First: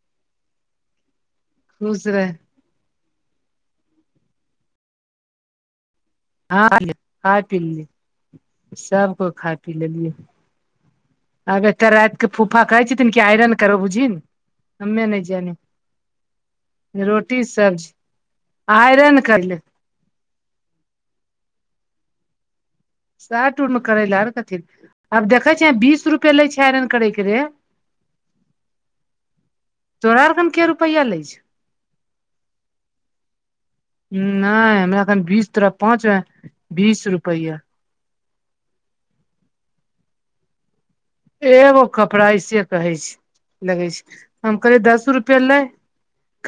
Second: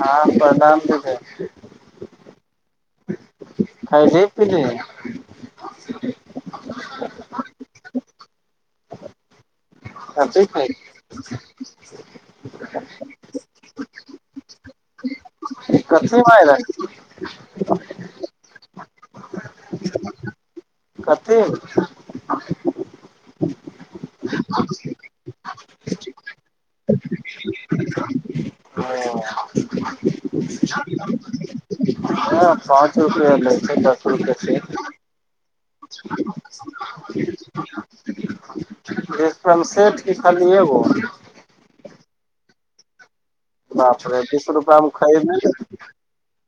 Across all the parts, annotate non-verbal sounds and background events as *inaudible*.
हँ प्रणाम चचा जी। खुश रैह। कौथि पुछिएय। *unintelligible* हँ खा लीय खाय पी लेलिय सबकोय खाय पी लेलियै। कथी खैली आब एते राइतके फूफा कहै छथिन कि आइरन करब बुझहिन। हमे नहि जानी कथी मायरा रोटी सब्जी आइरन करले। कतेंऐ सर्ट उट मे करै लए आ कथि आब देखै छिय बीस रुपे लै छै, आइरन करैके रे। हँ। *unintelligible* तोरा आर कन के रुपैआ लै छै। हीये पाँच रुपया लै छै, दस। रुपआ से नय हमरा एखन बीस तोरा पाँच मे बीस रुपैआ। बीस रूपया मे सेट की खाली एगो। एगो कपड़ा ऐसिये कहै छै। लगै बाप रे छै बीस हम कहलियै रुपआमे दस खरिद नै रुपए लै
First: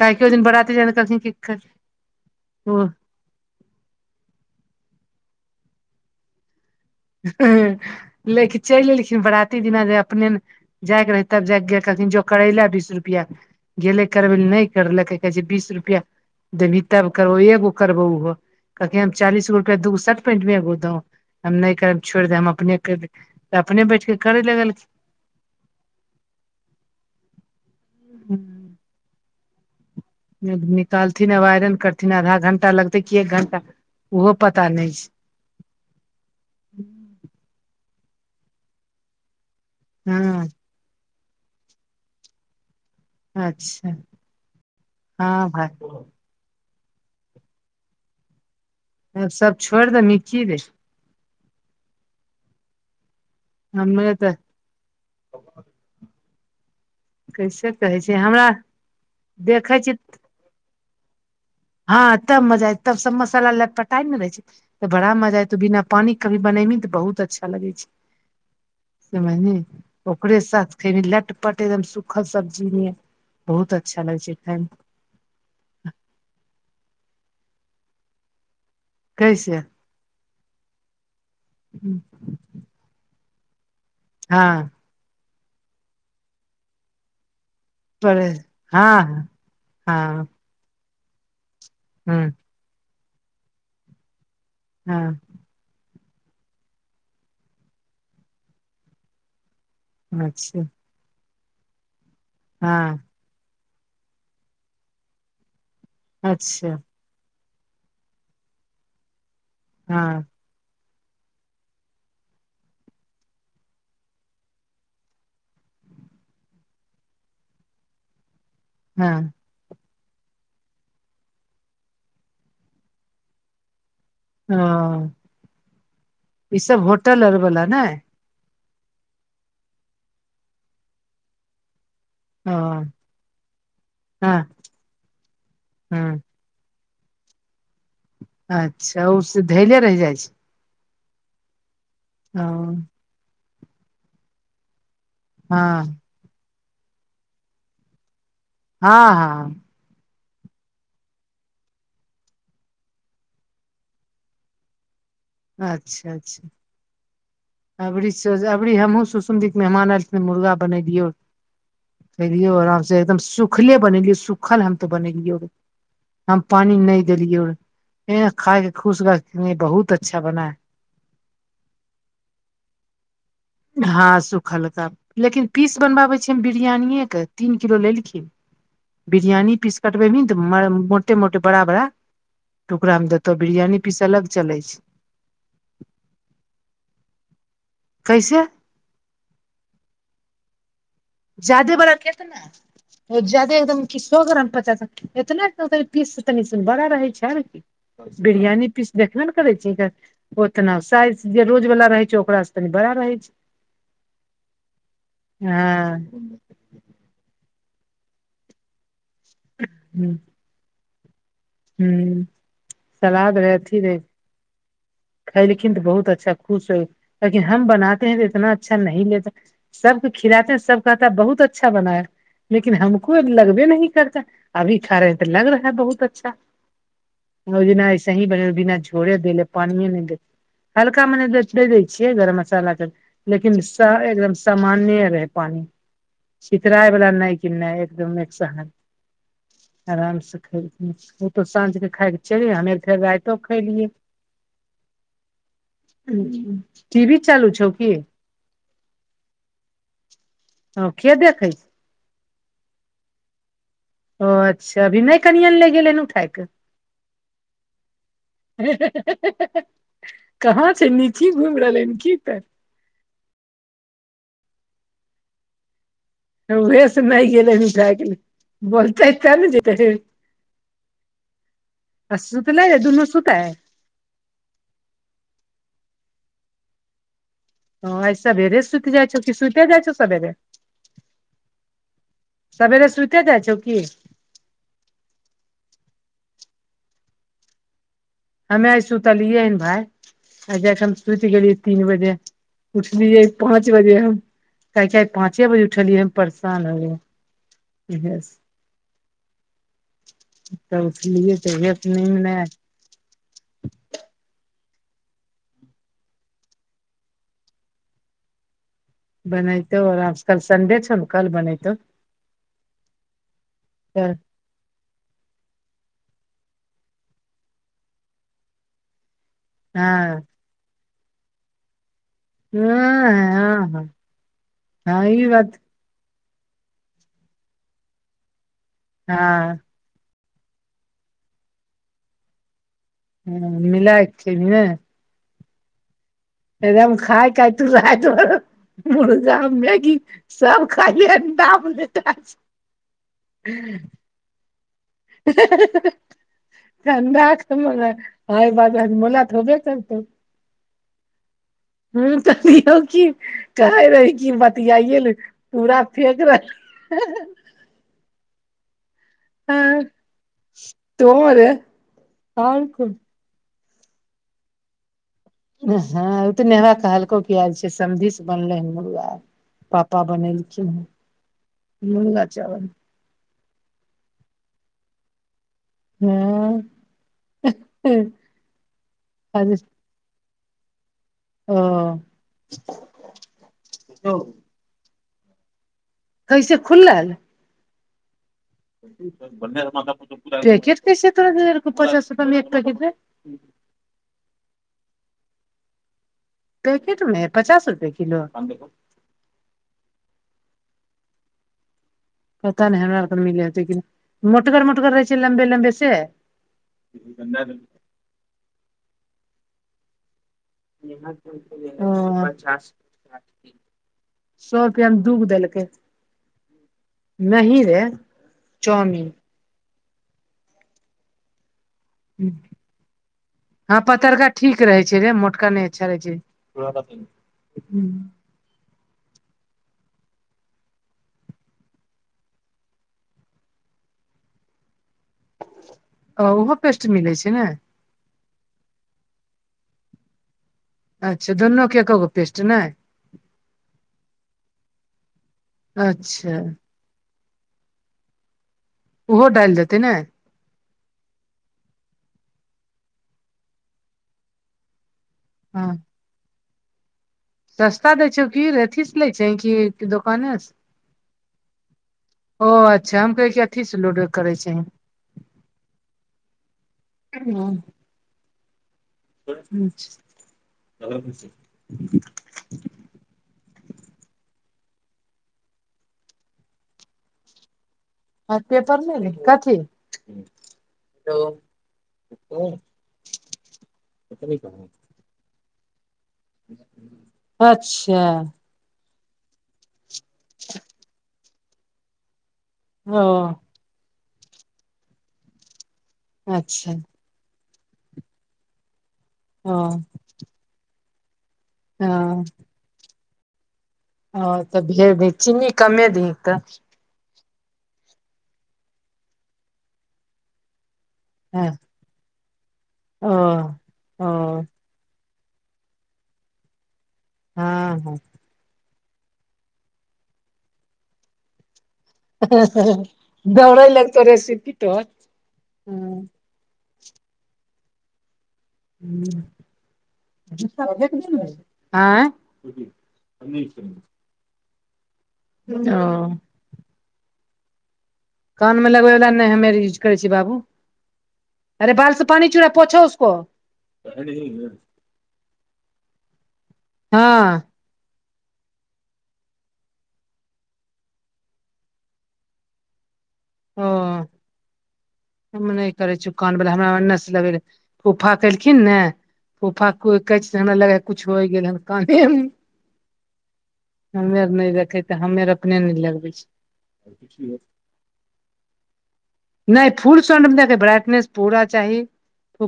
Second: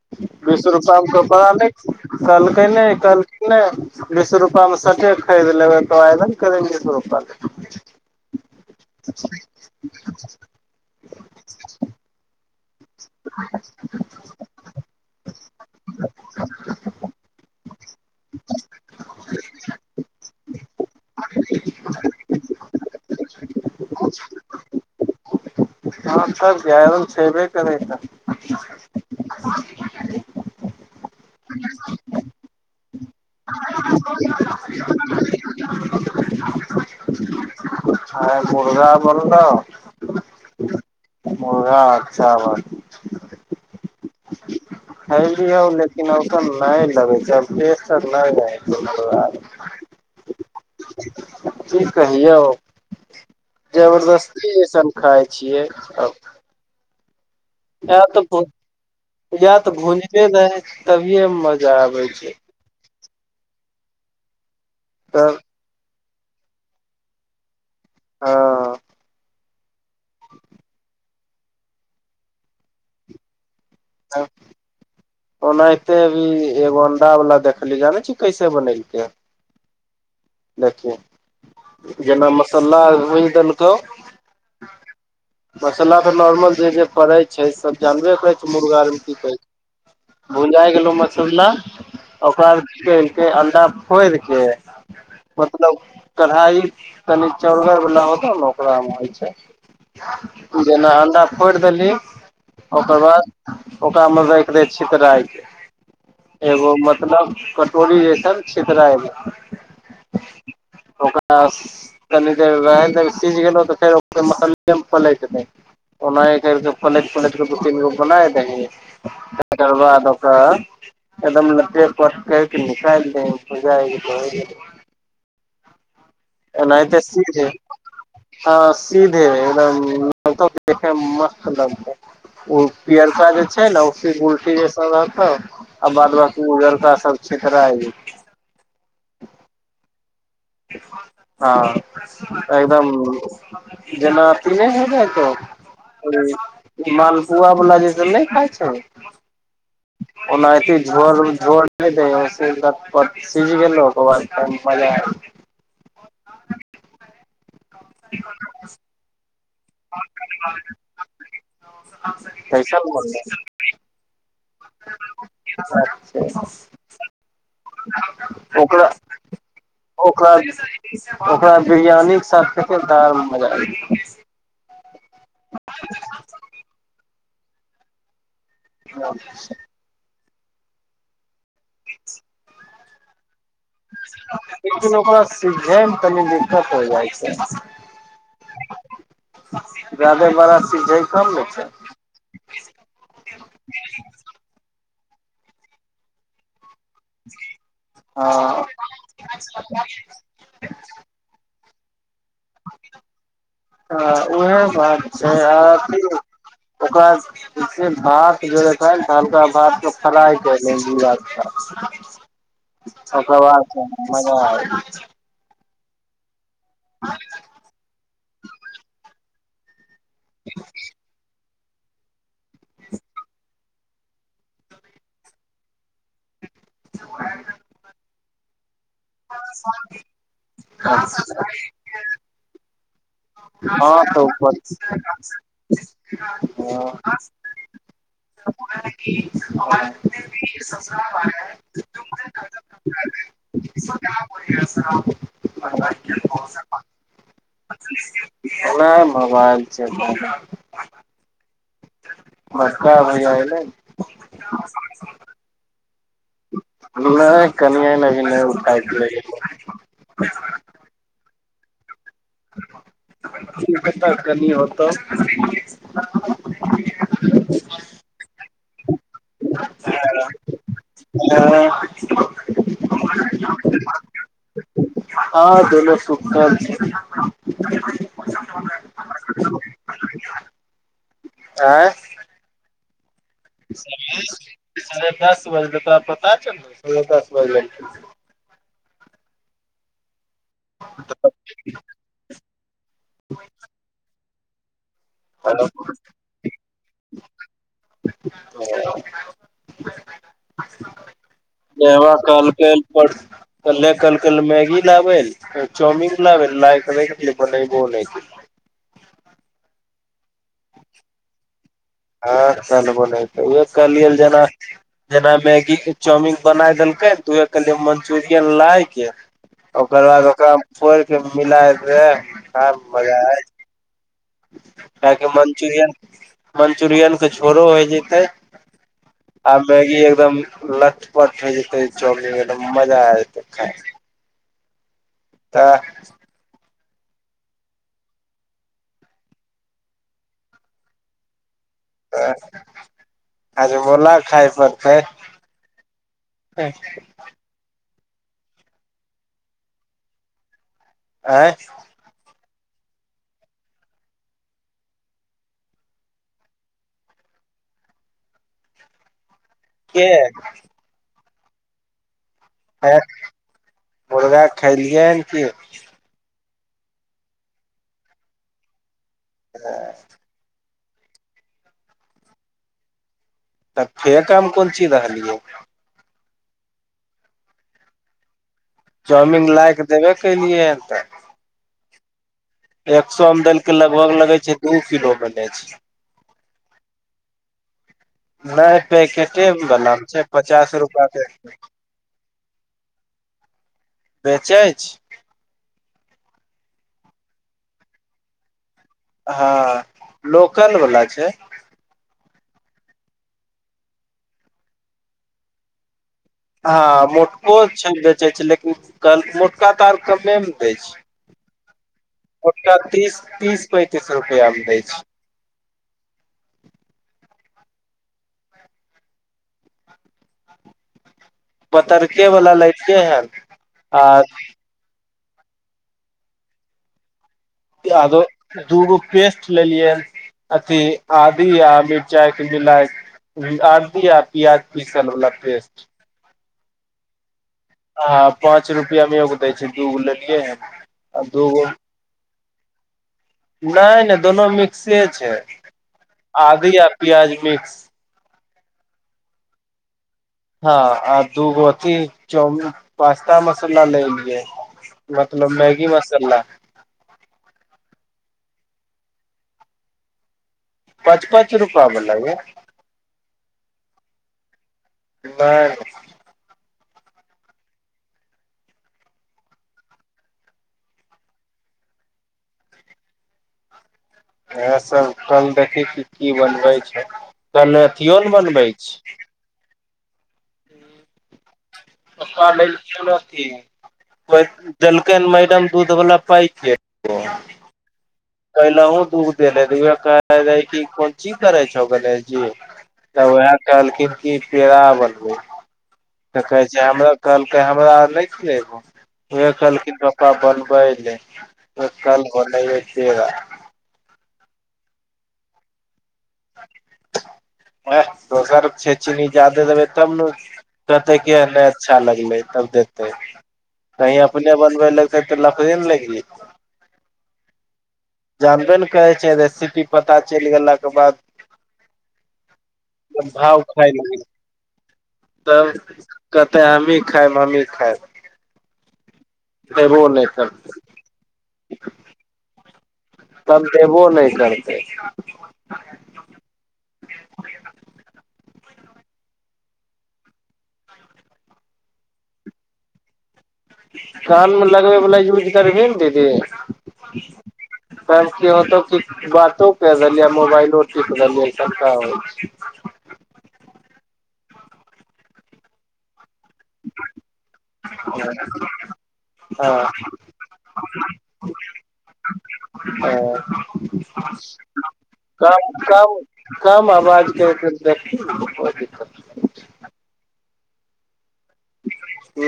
काहेकि ओहि दिन बीस बराती जाय रूपया मे कहलखिन कपड़ा कि नहि, कहलकै ओ नै कह नै बीस रूपया मे सटे खरीद लेबै तो आइरन करेले जतौ। हुं, लैके चलि एलखिन बरात। एते दिना जे अपने जायके रहै तब जाय गेलखिन जंं करैला दिस। बीस रुपया गेलै करबै ले नहि करलकै कहै छै बीस रुपैया देबही तब करेबो, एगो करबो ओहो। कमलकै हम चालिस गो रुपया दुगो शर्ट पेंट ले एबो दो हम नहि। छोड़ि दे हम अपने कैर लेबै, अपने बैठके करे लगलखिन। हँ तब कि आइरन छेबे करै तऽ। लगलखिन *inaudible* निकालथिन आ आइरन करथिन आधा घंटा लगते की एक घंटा ओहो पता नहि छै। आय मुरगा बनलौ। हूँ। मुरगा आ चावल। अच्छा हँ खैलियो भाय लेकिन। वैसन नहि लगै छै आब टेस्ट आर नहि रहै छै मुरगा आब आर सब मे। छोड़ि दही की रे की कहियो हमे तऽ जबरदस्ती इ सब। खाइ छियै आ। कैसे कहै छियै भु हमरा या तऽ देखै छी भुजते ने हे तभिए मजा आबै हँ छै तब मजा आयत तब सब मसाला लटपटाय ने रहै छै तऽ बड़ा तब मजा, एयके बिना पानि कभी बनैबी तऽ बहुत अच्छा लगै छै। हँ। समझलि ओकरे साथ खेबी लटपट, एकदम सुखल सब्जी नहैत। बहुत अच्छा लगै छै खाइमे। ओनाहिते अभी एगो अंडा वला देखली ने, ाने छी कैसे बनेलके है। कैसे। देखही, जेना मसल्ला आर भुइज देलकउ हँ। मसल्ला तऽ नॉर्मल छै जे पड़ै छै, सब जानबे पर करै छै मुर्गा आरमे की हँ पड़ै छै। हँ भुंजाय गेलो मसल्ला, हँ ओकरबाद कनिके अंडा फोड़ि के हँ। मतलब कढ़ाइ तनी चौड़गर वला होतौ ने ओकरामे होइ छै। अच्छा जेना अंडा फोड़ि देलही, ओकर हँ बाद ओकरा मे राइख दही छितराय के, अच्छा एगो म मतलब कटोरी जैसन छितराइ ले। हँ। ओकरा स कनि देर रहे दही, सीझ गेलहुँ तऽ फेर ओहि मसल्लेमे पलैत दही। ओनाहीं कैरकऽ पलैट-पलैट के दू तीन गो बनाय दिही हँ। तकर बाद ओकरा एकदम लटैर-पटैर कऽ निकाली दहु। बुझाइ भऽ गेलै। ओ ई सब एनाहिते होटल आर सीधे वला नै। हँ सीधे एकदम देखै मे मस्त लगतै। ओ पियरका जे छै न? ओ हँ गुलठी जैसन रहतौ। आ हँ बाद बाकी उजरका सब क्षितराय गेल। अच्छा, औसे धेले रैह जाइ छै? हँ ओ एकदम, जेना पुर नै हो जाय छौ? हँ। ओ, ई मालपुआ बला जेसन नैय खाय छ हँ-हँ। ओनाहिते झोड़-उड़ झोर नैय दैय हैइ ओइसे लटपट सिझ गेलौ ओई के बाद पैन भऽ जैत अच्छा-अच्छा। अभरी सोजा अभरी हमहुँ सूसू संदिक मेहमान एऽल छ मुर्गा बनेलियो, खेलियो आराम कैसन से एकदम बनलै सु खले बनेलियै, सुखल हम ते बनेलियौ। हम ओकरा पानी नैय देलियौ, ऐं खाय के ओकरा खुश भैऽ नै बहुत अच्छा बना है। ओकरा बिरयानीक साथ *unintelligible* हँ सुखलका। लेकिन पीस बनबाबै छियै हम बिरियानिये के तीन किलो लेलखिन। बिरियानी पीस कटबेबहीन तऽ मा-मोटे-मोटे बड़ा-बड़ा टुकड़ा में देतौ बिरियानी पीस अलग चलै छै। सीझैय मे तनी दिक्कत हो जाइ छै। कैइसे? जादे बारा सीझैय जादे बड़ा केतना? जादे एकदम की सौऽ ग्राम पचास, एतना तो पर पीस तनी बड़ा रहे छै। छल कि, हँ बिरियानी पीस देखबे ने करै छी। ओतना साइज जे रोज वला रहै छै, ओकरा सँ तनी बड़ा रहै छै। हॅं ओहै बात छै, आ अथी हँ ओकरा जे छै भात जोड़े डाइल कऽ आलु के भात कऽ फराय कलीही दू आंच‌ ह पर। सलाद ओकर रहे बाद अथी रहे *unintelligible* मजा आबि *unintelligible* खैलखिन तऽ बहुत अच्छा खुश होय, कहलखिन हम बनाते है तऽ इतना अच्छा नही लेता सब खिलाते हैं। सब कहता बहुत अच्छा बना है। लेकिन हमको लगबे नही करता, अभी खा रहेै तऽ लग रहा बहुत अच् छा, ओई दिना ऐसे हीं बनेल बिना झोड़े देले पानिये ने देऽ। हँ हल्का मने दे-दे दै छियै गरम मसाला त लेकिन स एकदम तऽ सामान्ये रहै पानी, छितराई बला नैय कि नैय एकदम अच्छा हैय। आराम से खैलखिन। ऊ तऽ साँझ देखाय के चैल गेलै हमें फेर राईतो खैलिये। *unintelligible* टी भी चालू छौ? की *unintelligible* मोबाइल चैल रहले। ओ के देखै छै? बडका भैया एलैन? ओ अच्छा, अभी नैय कनिआं ले गेलैन उठाय? के नैय कनियां लग नैय उठाइ के लेगेलियै। कहाँ छै नीची घुमि रहले हन की त? कनी होतऊ। रौए से लागि गेलै मिठाइ *unintelligible* छै चारु जेतै से त सुतले ने दुनु सुतय। *inaudible* हँ दुनु सुतल छै। हं आइ सबेरे सुति जाइ छै कि सुति जाइ छै सबेरे। आंय। सबेरे सुइते जाइ छौ कि? साढ़े दस बजै छै त तोरा पता छौ ने नौ दस बजे हमे ऐ सुूतलियए नै भाय। आइ हम सुति गेलियै तीन बजे उठलियए पाँच बजे हम। आइ हम पाँचे बजे बजलै उठलियै परेशान हो गेलिए। *unintelligible* ने हमरा नींद नहि कहलके कले कहलके मैगी लाबै चाउमिंग लाबे फेर बनेइबो नै केलके। बनैतो आ कल संडे छो ने कल बनेतौ। हँ कल बनेतै उएह कहलियै तऽ जेना जेना मैगी के चाउमिन बनाय देलकै तऽहे कहलियै मंचुरियन लायके ओकर हँ बाद ओकरा फोड़िके के मिलाइ देबै। नै हँ हँ। हँ किएकी कि ई बात मंचुरियन मंचुरियन के झोड़ो होय जेतै हँ। मैगी एकदम लटपट होय जेते चॉकल एकदम मजा आ जते खाय मे। ्खेलियै। त। एकदम खाय तू *unintelligible* मुर्गा मैगी सब खइले तब *unintelligible* त हाजमोला खाइ परतै। हा ह ह ह ह *unintelligible* समझले ने खेला के बाद हाजमोला खेबे करतौ। आँय। हुं त कि कहु की कहे रही छी बतियाइए ले पूरा फेेक रह आँय, के तो रे। और, मुर्गा खेलियै की? हँ ओ तऽ नेहा कहलको कि आज जे छै सब्जी से बनलै हन मुलगा। पप्पा बनेलखीन, मुर्गा चावल। तऽ फेक हम कोन चीज रहलियै। हँ। चाउमिन लाय कऽ देबे केलियै ह तऽ। ओ। एक सौ मे देलकै लगभग ओ लगे छै दू किलो मे दै छै। कैसे खुलल। नै पैकेटे बनाबे छै पचास पैकेट रुपआ कैसे के तोरा एक देले रहो पैकेट। पचास रुपआ मे एक पैकेट रे बेचै छै पैकेट मे नय पचास रुपए किलो हँ लोकल वला छय पता नहि हमरा औरके मिले हतै कि नहि मोटगर मोटगर रहै छै लम्बे लम्बे से हँ मोटको छै बेचै छै लेकिन मोटका तार कम्मे में दै छै *unintelligible* ओ मोटका तीस तीस पैंतीस *unintelligible* रुपआ सौ दै रुपया छै मे दू गो देलकै नहीं रे चाऊमीन पतरके वला लैते है आर नीक रहै छै रे मोटका नहि अच्छा रहै छै पीया दो दूगो पेस्ट लेलियै अथी आदी आ मिरचाई के मिलाइ *unintelligible* आदि आ प्याज पीसल वला पेस्ट ओ ओहो पेस्ट मिलै छै न! आ पाँच रुपआ मे एगो दै छै दूगो लेलियै है ‌‍ अच्छा दोनो के एकएक गो पेस्ट नहि नय -नय दोनो मिक्से छै अच्छा आदी आ प्याज मिक्स ओहो डालि देतै ने हँ आ दू गो अथि चाऊमीन पास्ता मसाला लय एलियै मतलब हँ मैगी मसाला सस्ता दै छैउ की रे, अथी से लै छिही कि दोकाने से। पाँच पाँच रूपा बला गे ओ अच्छा हम कहियै कि अथी से लोड करै छिही नहि हँ। *unintelligible* इएह सब कल देखी की की बनबय छय। कल अथियो न बनबय छय। कथि--हेलो पपा लेल गयैल रहथिन *inaudible* देलकेन मैडम दूध बला पैकेट ओ अच्छा। पहिलोंहो दुध देने रहीयो ऐकरा राइख के कोन चीज करय छौ गणेश जी ओ त उयेह कहलखिन पेड़ा बनबय एकर अच्छा जाम कहलकय हमरा और नय खुयबो की उहे ओ कहलखिन पपा बनबय लेल त हँ कल बनय ये पेड़ा। हं त जे दय चीनी कमे दीहेन त *inaudible* दोसर के छय चीनी जायदे देबय तब न कहतय कि तऽ नय अच्छा लगलय, तब देतय। ओ कहीं ओ अपने बनबय लगतय त लफड़े न लागि जेतय हां जानबे न करय छय स्थिति पता चलि गेला के बाद। हें हें दौउ भाव रय खाय लगतो लगल रेसिपी तोहर कहतय हमही खायब हमही खायब *inaudible* देबो नहि करतै *inaudible* आंय तबदेबो नय करतय। ओ। कान मे लगबय बला नै, हमे यूज करय छि बाबू। *unintelligible* कान मे लगबय बला यूज करबीही न दीदी। हँ तब की होतौ की बातो करलही, आ मोबाइलो टीप रहलही, सबटा होय छ। ओ हम नै करय छी। कान बला हमरा ओन्ने से लबेरहे, फुफा केलखिन हँ ने फूफा हँ कू कहैछथिन हमरा लगै या कुछ होइ गेल हन काने में। ही - ही ओ। नहि रखे तऽ हमे आर क अपने नहि लगबै छी कम - कम आवाज के देख कोइ दिक्कत ने। नै फूल साउंड मे देख ब्राइटनेस पूरा चाही।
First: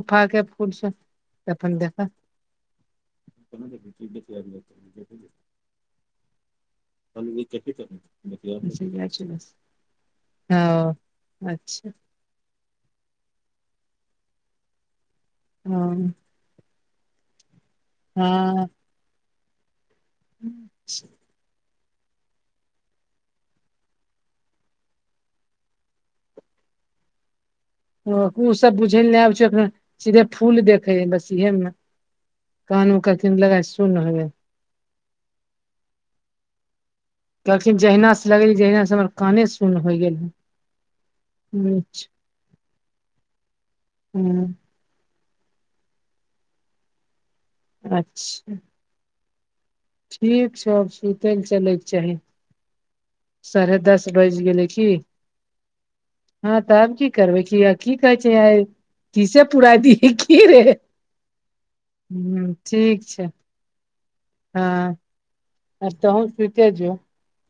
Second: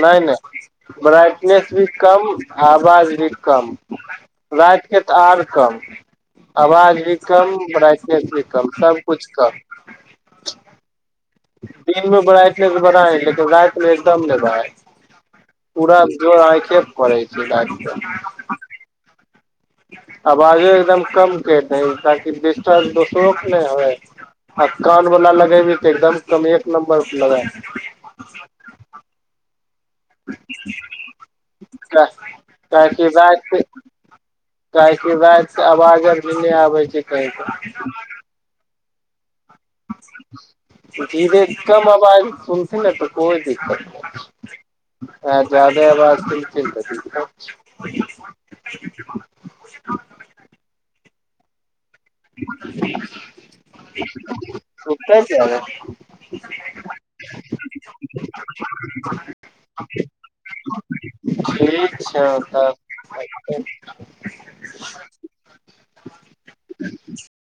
नै - नै के फूल साउंड ब्राइटनेस अपन भी देख कम आ आवाज भी कम। रैतके तऽ आर कम आवाज भी कम ब्राइटनेस भी कम सबकुछ कम। ओ। दिनमे ब्राइटनेस बरहाइ लेकिन रैतमे एकदम नै बरहाइ। पूरा हँ जोर आँखे पर परै छै रैत के। हँ आवाजो एकदम कम केर दही, ताकि डिस्टरब दोसरोक नै होय। आ कान वला लगेबी तऽ एकदम कम एक नम्बर पर लगा। ओ उ सब बुझै लेए आब छै एखने। सीधे फूल देखे हे बस इहे मे काहे कान उ कथि लगा सुन हे। काहे के रैत से आवाज आर भी नै आबे छै कहि। जहिना से लगेलि, जहिना स हमर। काने सुन होइ। गेल धीरे ह कम आबाज मे सुन। *unintelligible* ओहे ह जादाे आवाज केलखिन तऽ दिक्कत छै। अच्छा। ठीक छै आब सुतय लऽ चलैके चाही। *unintelligible* सारे दस बैज गेलै की। सुतै किया ने ह तऽ आब की करबै किया की कहै छै आय। तीसे पुराय दीही कि रे। ठीक छौ ह तब। ह आब तोहू सूइते जो।